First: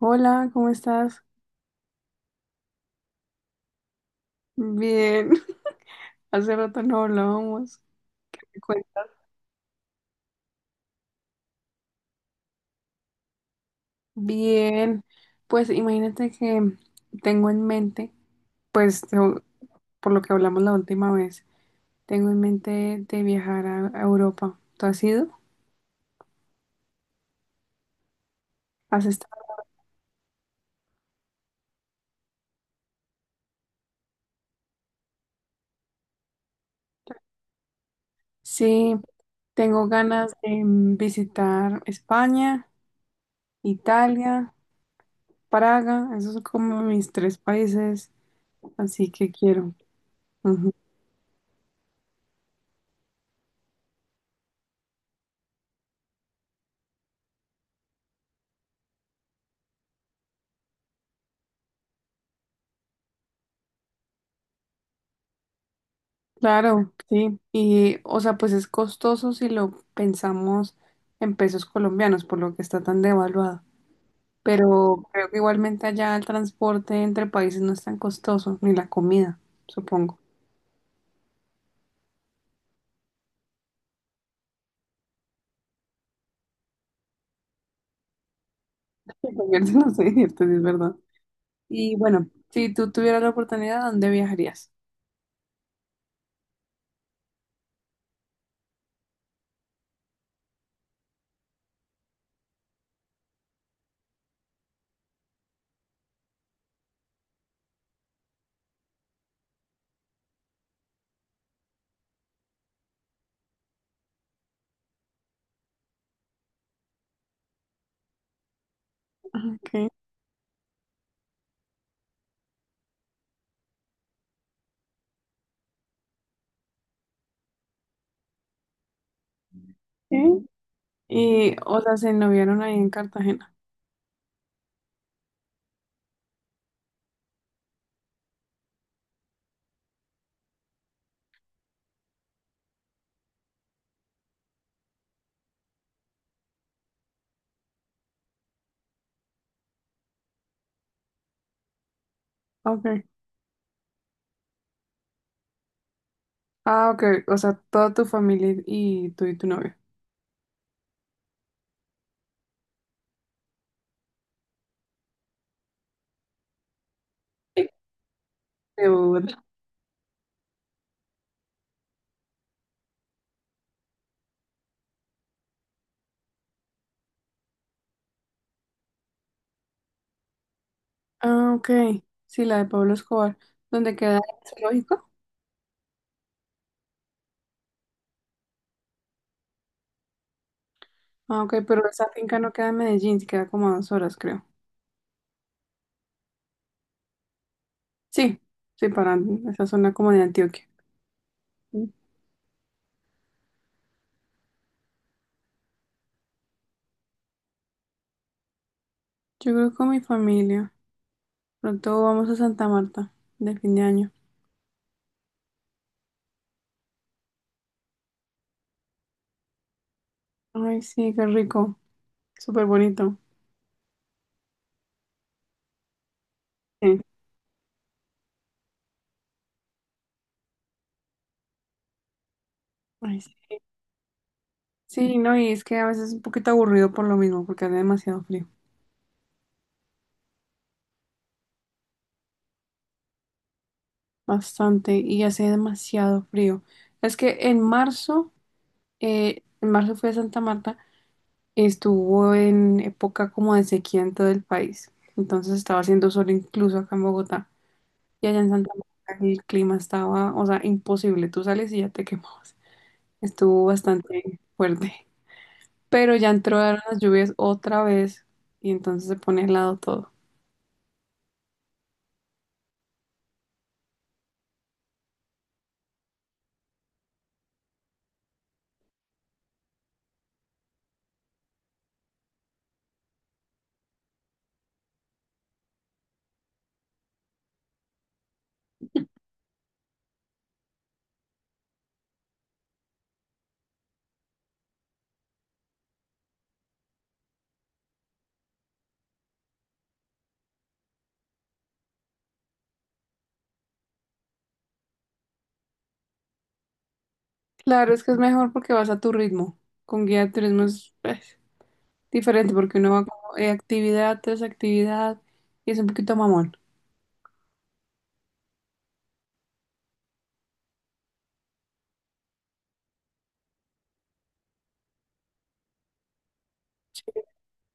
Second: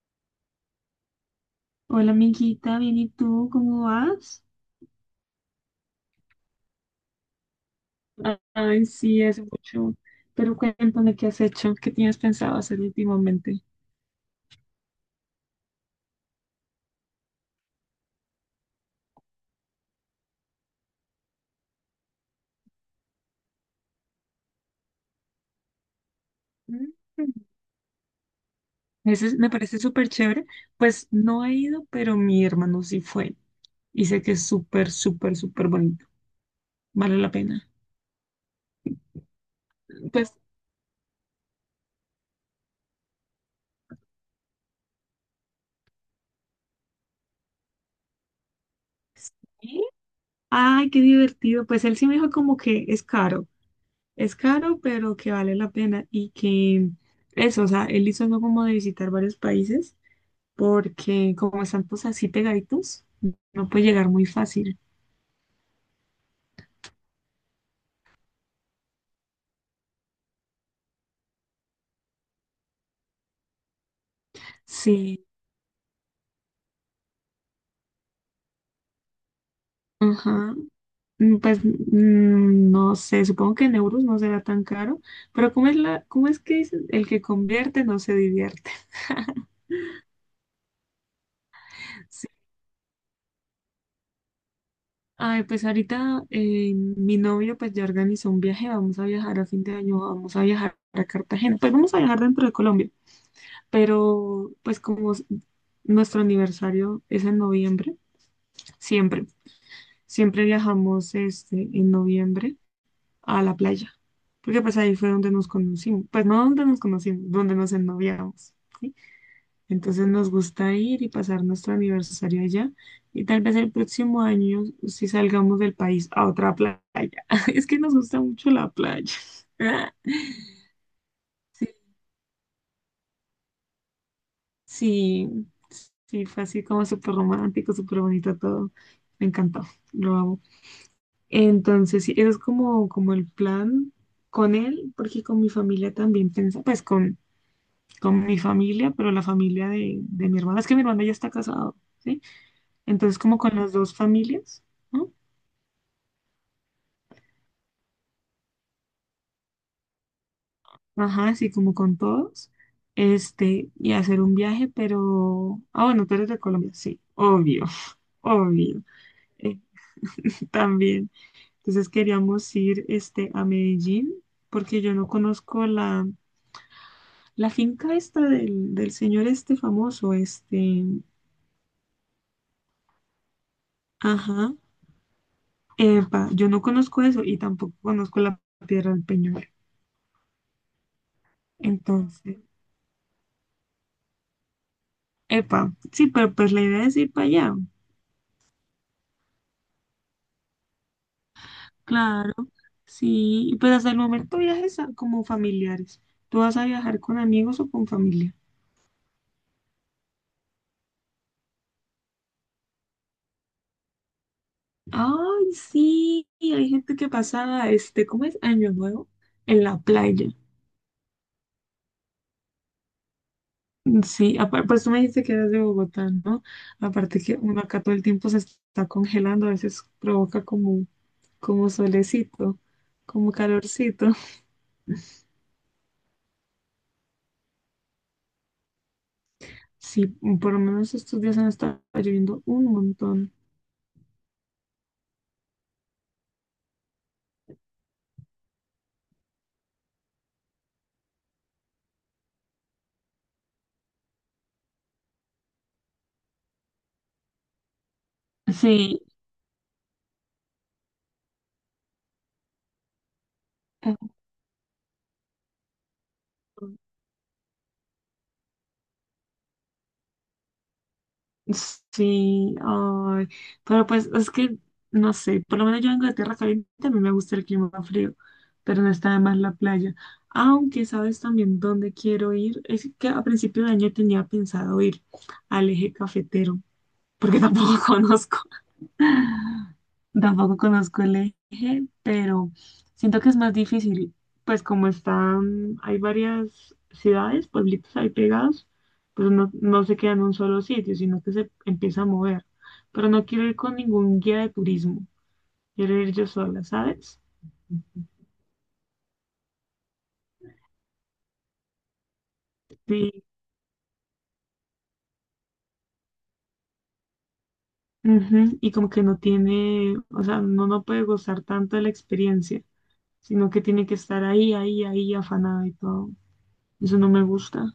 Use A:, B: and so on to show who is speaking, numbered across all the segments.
A: Hola, ¿cómo estás?
B: Hola, amiguita, bien, ¿y tú cómo vas?
A: Bien, hace rato no hablábamos. ¿Qué
B: Ay,
A: cuentas?
B: sí, hace mucho. Pero cuéntame qué has hecho, qué tienes pensado hacer últimamente.
A: Bien, pues imagínate que tengo en mente, pues por lo que hablamos la última vez, tengo en mente de viajar a Europa. ¿Tú has ido?
B: Mm.
A: ¿Has estado?
B: Me parece súper chévere. Pues no he ido, pero mi hermano sí fue. Y sé que es súper, súper, súper bonito. Vale la pena.
A: Sí, tengo ganas
B: Pues
A: de visitar España, Italia, Praga, esos son como mis tres países, así que quiero.
B: sí. Ay, qué divertido. Pues él sí me dijo como que es caro, pero que vale la pena y que eso, o sea, él hizo algo como de visitar varios países porque como están pues así pegaditos, no puede llegar muy fácil.
A: Claro, sí. Y, o sea, pues es costoso si lo pensamos en pesos colombianos, por lo que está tan devaluado. Pero
B: Sí,
A: creo que igualmente allá el transporte entre países no es tan costoso, ni la comida, supongo.
B: ajá. Pues no sé, supongo que en euros no será tan caro, pero ¿cómo es cómo es que dicen? El que convierte no se divierte.
A: Sí, comer se nos divierte, sí, es verdad. Y bueno, si tú tuvieras la oportunidad, ¿a dónde viajarías?
B: Ay, pues ahorita mi novio pues ya organizó un viaje, vamos a viajar a fin de año, vamos a viajar a Cartagena, pues vamos a viajar dentro de Colombia, pero nuestro aniversario es en noviembre, siempre, siempre viajamos este, en noviembre a la playa, porque pues ahí fue donde nos conocimos, pues no donde nos conocimos, donde nos ennoviamos, ¿sí?
A: Okay.
B: Entonces nos gusta ir y pasar nuestro aniversario allá y tal vez el próximo año si salgamos del país a otra playa. Es que nos gusta mucho la playa.
A: Sí. Y,
B: Sí,
A: o sea, se noviaron ahí en Cartagena.
B: sí, sí, fue así como súper romántico, súper bonito todo. Me encantó, lo amo. Entonces, sí, eso es como, como el plan con él, porque con mi familia también con mi familia, pero la familia de mi hermana, es que mi hermana ya está casada. ¿Sí?
A: Okay.
B: Entonces, como con las dos familias, ¿no?
A: Ah, ok. O sea, toda tu familia y tú y tu novio.
B: Ajá, así como con todos, este, y hacer un viaje, pero, ah, bueno, tú eres de Colombia, sí, obvio,
A: Sí.
B: obvio,
A: De Bogotá.
B: eh, también. Entonces queríamos ir, este, a Medellín, porque yo no conozco la finca esta del señor este famoso, este,
A: Ah, ok. Sí, la de Pablo Escobar. ¿Dónde queda ujú, el
B: ajá,
A: zoológico?
B: epa, yo no conozco eso y tampoco conozco la Piedra del Peñol.
A: Ah, ok, pero esa
B: Entonces,
A: finca no queda en Medellín, sí queda como a dos horas, creo.
B: epa, sí, pero pues la idea es ir para allá.
A: Sí, sí, para esa zona como de Antioquia. Mm.
B: Claro, sí. Y pues hasta el momento como familiares. ¿Tú vas a viajar con amigos o con familia?
A: Yo creo que con mi familia. Pronto vamos a Santa Marta, de fin de año.
B: Ay, sí. Hay gente que pasa, este, ¿cómo es? Año Nuevo en la playa.
A: Ay, sí, qué rico. Súper bonito.
B: Sí, pues tú me dijiste que eras de Bogotá, ¿no?
A: Sí.
B: Aparte que uno acá todo el tiempo se está congelando, a veces provoca como, como solecito,
A: Ay,
B: como
A: sí.
B: calorcito.
A: Sí, no, y es que a veces es un poquito aburrido por lo mismo, porque hace demasiado frío.
B: Sí, por lo menos estos días han estado lloviendo un montón.
A: Bastante, y hace demasiado frío. Es que en marzo fui a Santa Marta. Estuvo en época como de sequía en todo el país. Entonces estaba haciendo sol incluso acá en Bogotá. Y allá en Santa
B: Sí.
A: Marta el clima estaba, o sea, imposible. Tú sales y ya te quemabas. Estuvo bastante fuerte. Pero ya entraron las lluvias otra vez y entonces se pone helado todo.
B: Sí, ay, pero no sé, por lo menos yo vengo de tierra caliente, a mí me gusta el clima frío, pero no está de más la playa. Aunque sabes también dónde quiero ir, es que a principio de año tenía pensado ir al eje cafetero, porque tampoco conozco. Tampoco conozco el eje, pero siento que es más difícil, pues como están, hay varias ciudades, pueblitos ahí pegados, pues no se queda en un solo sitio, sino que se empieza a mover. Pero no quiero ir con ningún guía de turismo, quiero ir yo sola, ¿sabes?
A: Claro, es que es mejor porque vas a tu ritmo. Con guía de turismo es pues, diferente porque uno va
B: Sí.
A: como actividad tras actividad y es un poquito mamón.
B: Ujú. Y como que no tiene, o sea, no puede gozar tanto de la experiencia, sino que tiene que estar ahí, afanada y todo. Eso
A: Sí,
B: no me gusta.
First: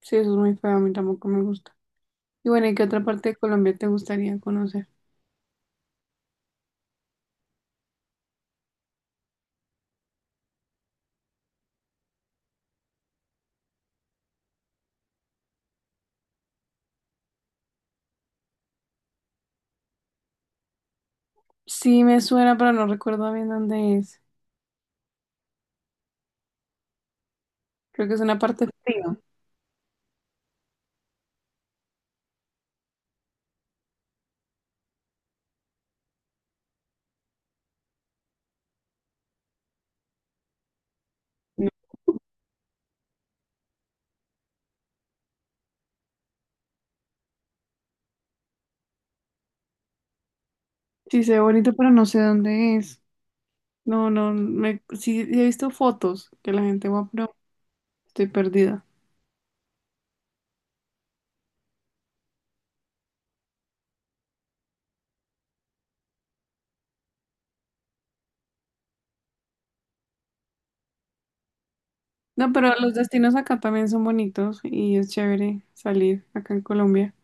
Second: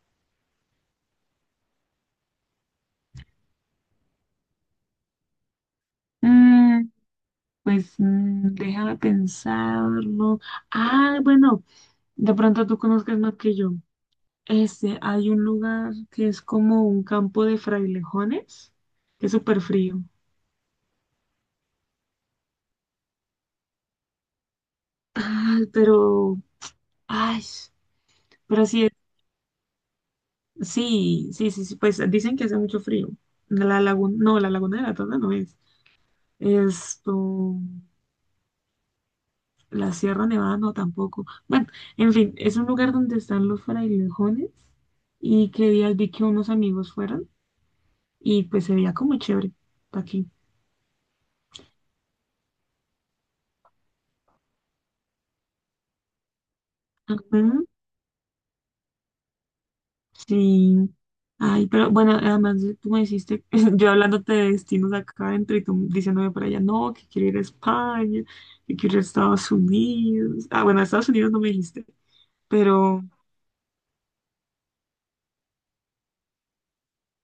A: sí, eso es muy feo, a mí tampoco me gusta. Y bueno, ¿y qué otra parte de Colombia te gustaría conocer?
B: Mm. Pues déjame pensarlo. Ah, bueno, de pronto tú conozcas más que yo. Este, hay un lugar que es como un campo de frailejones, que es súper frío.
A: Sí me suena, pero no recuerdo bien dónde es.
B: Ay, pero, ay,
A: Creo que es una parte
B: pero sí, es-
A: fría.
B: sí, sí, sí, sí, pues dicen que hace mucho frío. La laguna de la Tona no es. Esto, la Sierra Nevada no tampoco. Bueno,
A: No.
B: en fin, es un lugar donde están los frailejones y que días vi que unos amigos fueron. Y pues se veía como chévere aquí.
A: Sí, se ve bonito, pero no sé dónde es. No, no, sí he visto fotos que la gente va, pero
B: Ujú.
A: estoy perdida.
B: Sí. Ay, pero bueno, tú me hiciste, yo hablándote de destinos acá adentro y tú diciéndome por allá, no, que quiero ir a España, que quiero ir a Estados Unidos. Ah, bueno, a Estados Unidos no me dijiste,
A: No, pero los
B: pero,
A: destinos acá también son bonitos y es chévere salir acá en Colombia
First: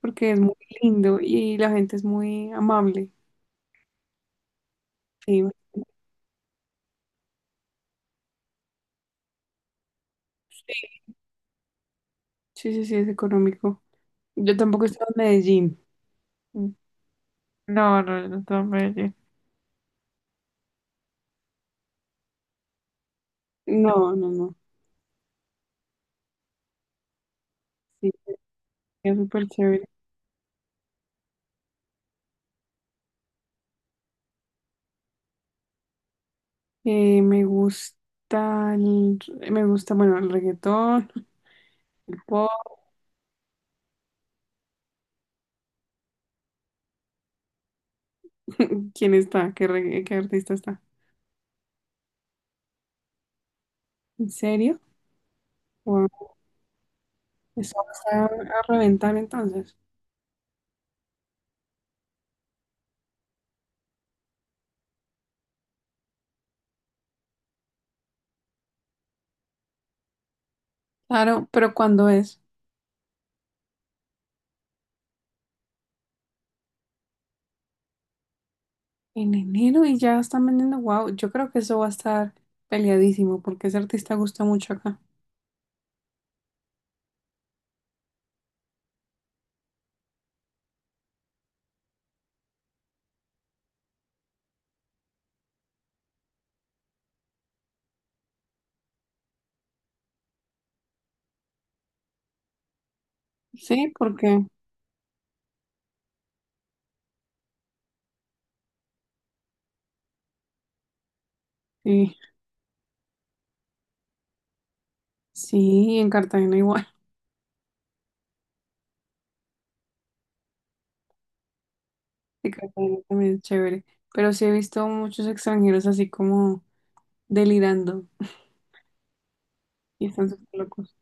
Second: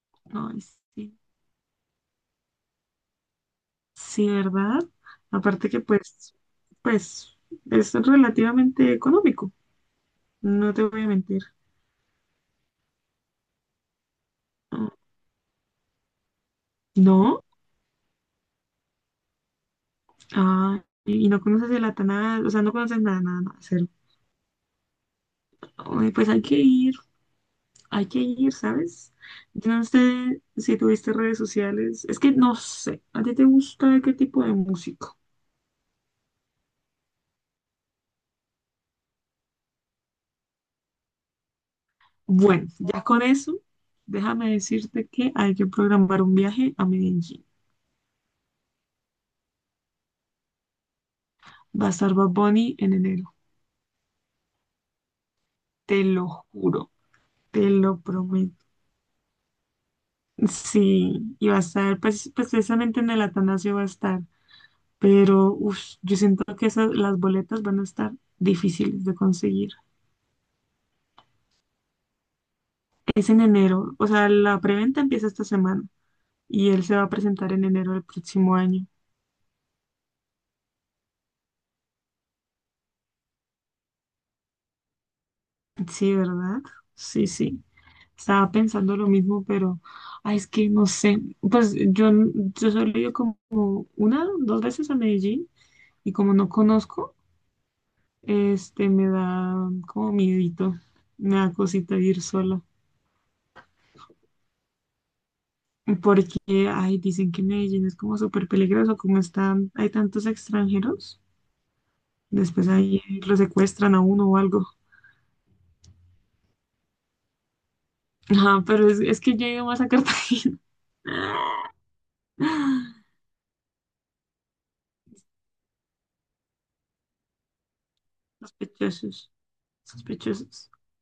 A: porque es muy
B: ay, sí,
A: lindo y la gente es muy amable.
B: sí, ¿verdad?
A: Sí,
B: Aparte que pues, es relativamente económico, no te voy a mentir.
A: sí, sí, sí, es económico. Yo tampoco he
B: Ah.
A: estado en Medellín.
B: No,
A: No, no, no, estaba en Medellín.
B: ah, y no conoces el Atanás, o sea, no conoces nada, nada, nada, cero.
A: No, no, no.
B: Ay, pues hay
A: Sí.
B: que ir, ¿sabes?
A: Es súper
B: Yo
A: chévere.
B: no sé si tuviste redes sociales, es que no sé, ¿a ti te gusta qué tipo de música?
A: Me gusta, me gusta, bueno, el reggaetón, el pop.
B: Bueno, ya con eso, déjame decirte que hay que programar un viaje a Medellín.
A: ¿Quién está? ¿Qué, qué artista está?
B: Va a estar Bad Bunny en enero,
A: ¿En serio?
B: te lo
A: Wow.
B: juro, te
A: Eso va
B: lo
A: a estar a
B: prometo.
A: reventar entonces.
B: Sí, y va a estar, pues, precisamente en el Atanasio va a estar, pero uf, yo siento que las boletas van a estar difíciles de conseguir.
A: Claro, pero ¿cuándo es?
B: Es en enero, o sea, la preventa empieza esta semana y él se va a presentar en enero del próximo año.
A: En enero y ya están vendiendo. Wow, yo creo que eso va a estar peleadísimo porque ese artista gusta mucho acá.
B: Sí, ¿verdad? Sí, sí. Estaba pensando lo mismo, pero, ay, es que no sé. Pues yo, yo solo he ido como una, dos veces a Medellín y como no conozco, este, me da como miedito, me da cosita ir sola.
A: Sí, porque
B: Porque, ay, dicen que Medellín es como súper peligroso, como están, hay tantos extranjeros,
A: sí,
B: después ahí lo secuestran a uno o algo.
A: sí, en Cartagena igual.
B: Ajá, pero es que yo he ido más a Cartagena.
A: En Cartagena también es chévere. Pero sí he visto muchos extranjeros así como delirando
B: Sospechosos,
A: y están súper
B: sospechosos.
A: locos.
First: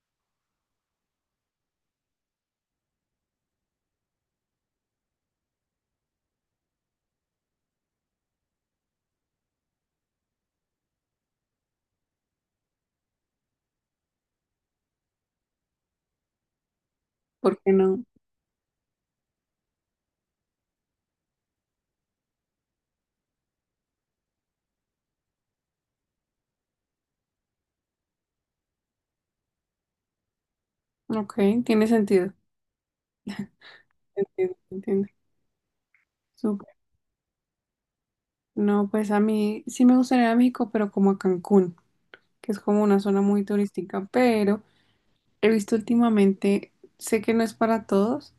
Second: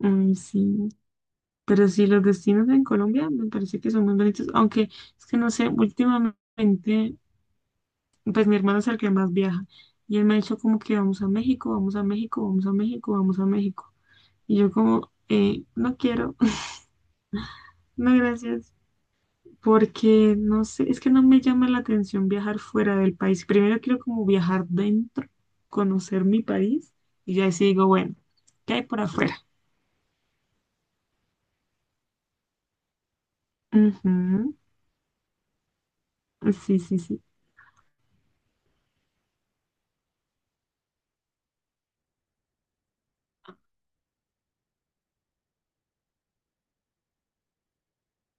B: Ay, sí. Pero sí, los destinos en Colombia me parece que son muy bonitos, aunque es que no sé, últimamente, pues mi hermano es el que más viaja y él me ha dicho como que vamos a México, vamos a México, vamos a México, vamos a México. Y yo como, no quiero,
A: ¿Por qué no?
B: no gracias. Porque no sé, es que no me llama la atención viajar fuera del país. Primero quiero como viajar dentro, conocer mi país y ya así digo, bueno, ¿qué hay por afuera?
A: Ok, tiene sentido.
B: Ujú.
A: Entiendo, entiendo. Súper.
B: Sí, sí, sí.
A: No, pues a mí sí me gustaría ir a México, pero como a Cancún, que es como una zona muy turística, pero he visto últimamente, sé que no es para todos,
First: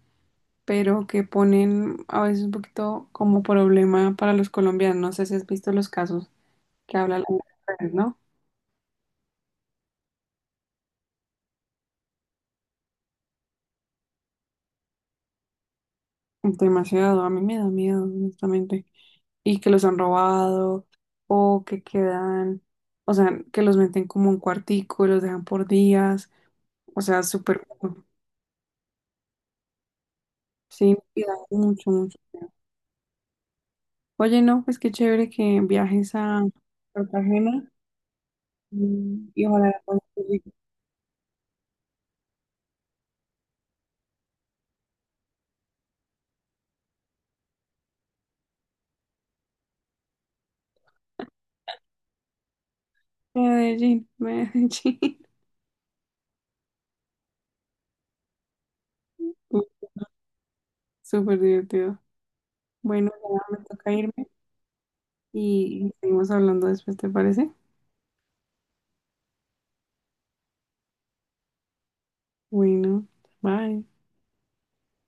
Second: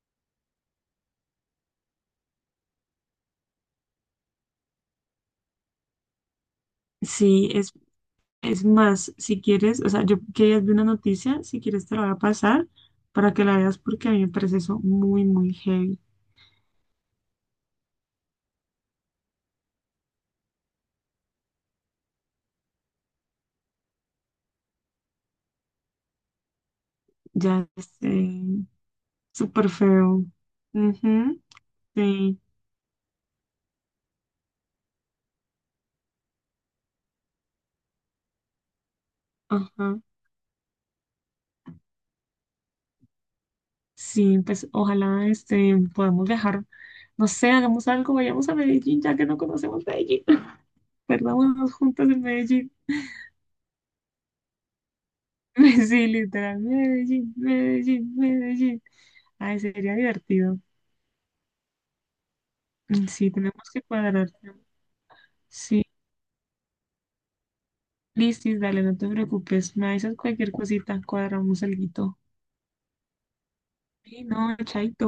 A: pero que ponen a veces un poquito como problema para los colombianos. No sé si has visto los casos que hablan las
B: Sí,
A: redes, ¿no?
B: es más, si quieres, o sea, yo quería ver una noticia, si quieres te la voy a pasar para que la veas porque a mí me parece eso muy, muy heavy.
A: Demasiado, a mí me da miedo, honestamente. Y que los han robado, o que quedan, o sea, que los meten como un cuartico y los dejan por días, o sea, súper,
B: Ya es súper feo.
A: sí, me da
B: Ujú.
A: mucho, mucho
B: Sí,
A: miedo. Oye, no, pues qué chévere que viajes a Cartagena mm, y ojalá la
B: ajá.
A: pases rico.
B: Sí, pues ojalá este, podamos viajar. No sé, hagamos algo, vayamos a Medellín, ya que no conocemos Medellín. Perdámonos juntos en Medellín.
A: Medellín, Medellín,
B: Sí, literal, Medellín, Medellín, Medellín. Ay,
A: Uy,
B: sería divertido.
A: súper divertido.
B: Mm.
A: Bueno,
B: Sí,
A: ya me
B: tenemos que
A: toca
B: cuadrar.
A: irme
B: Sí,
A: y seguimos hablando después, ¿te parece?
B: listis, dale, no te preocupes. Me avisas cualquier cosita, cuadramos el guito.
A: Bueno, bye.
B: Sí, no, chaito.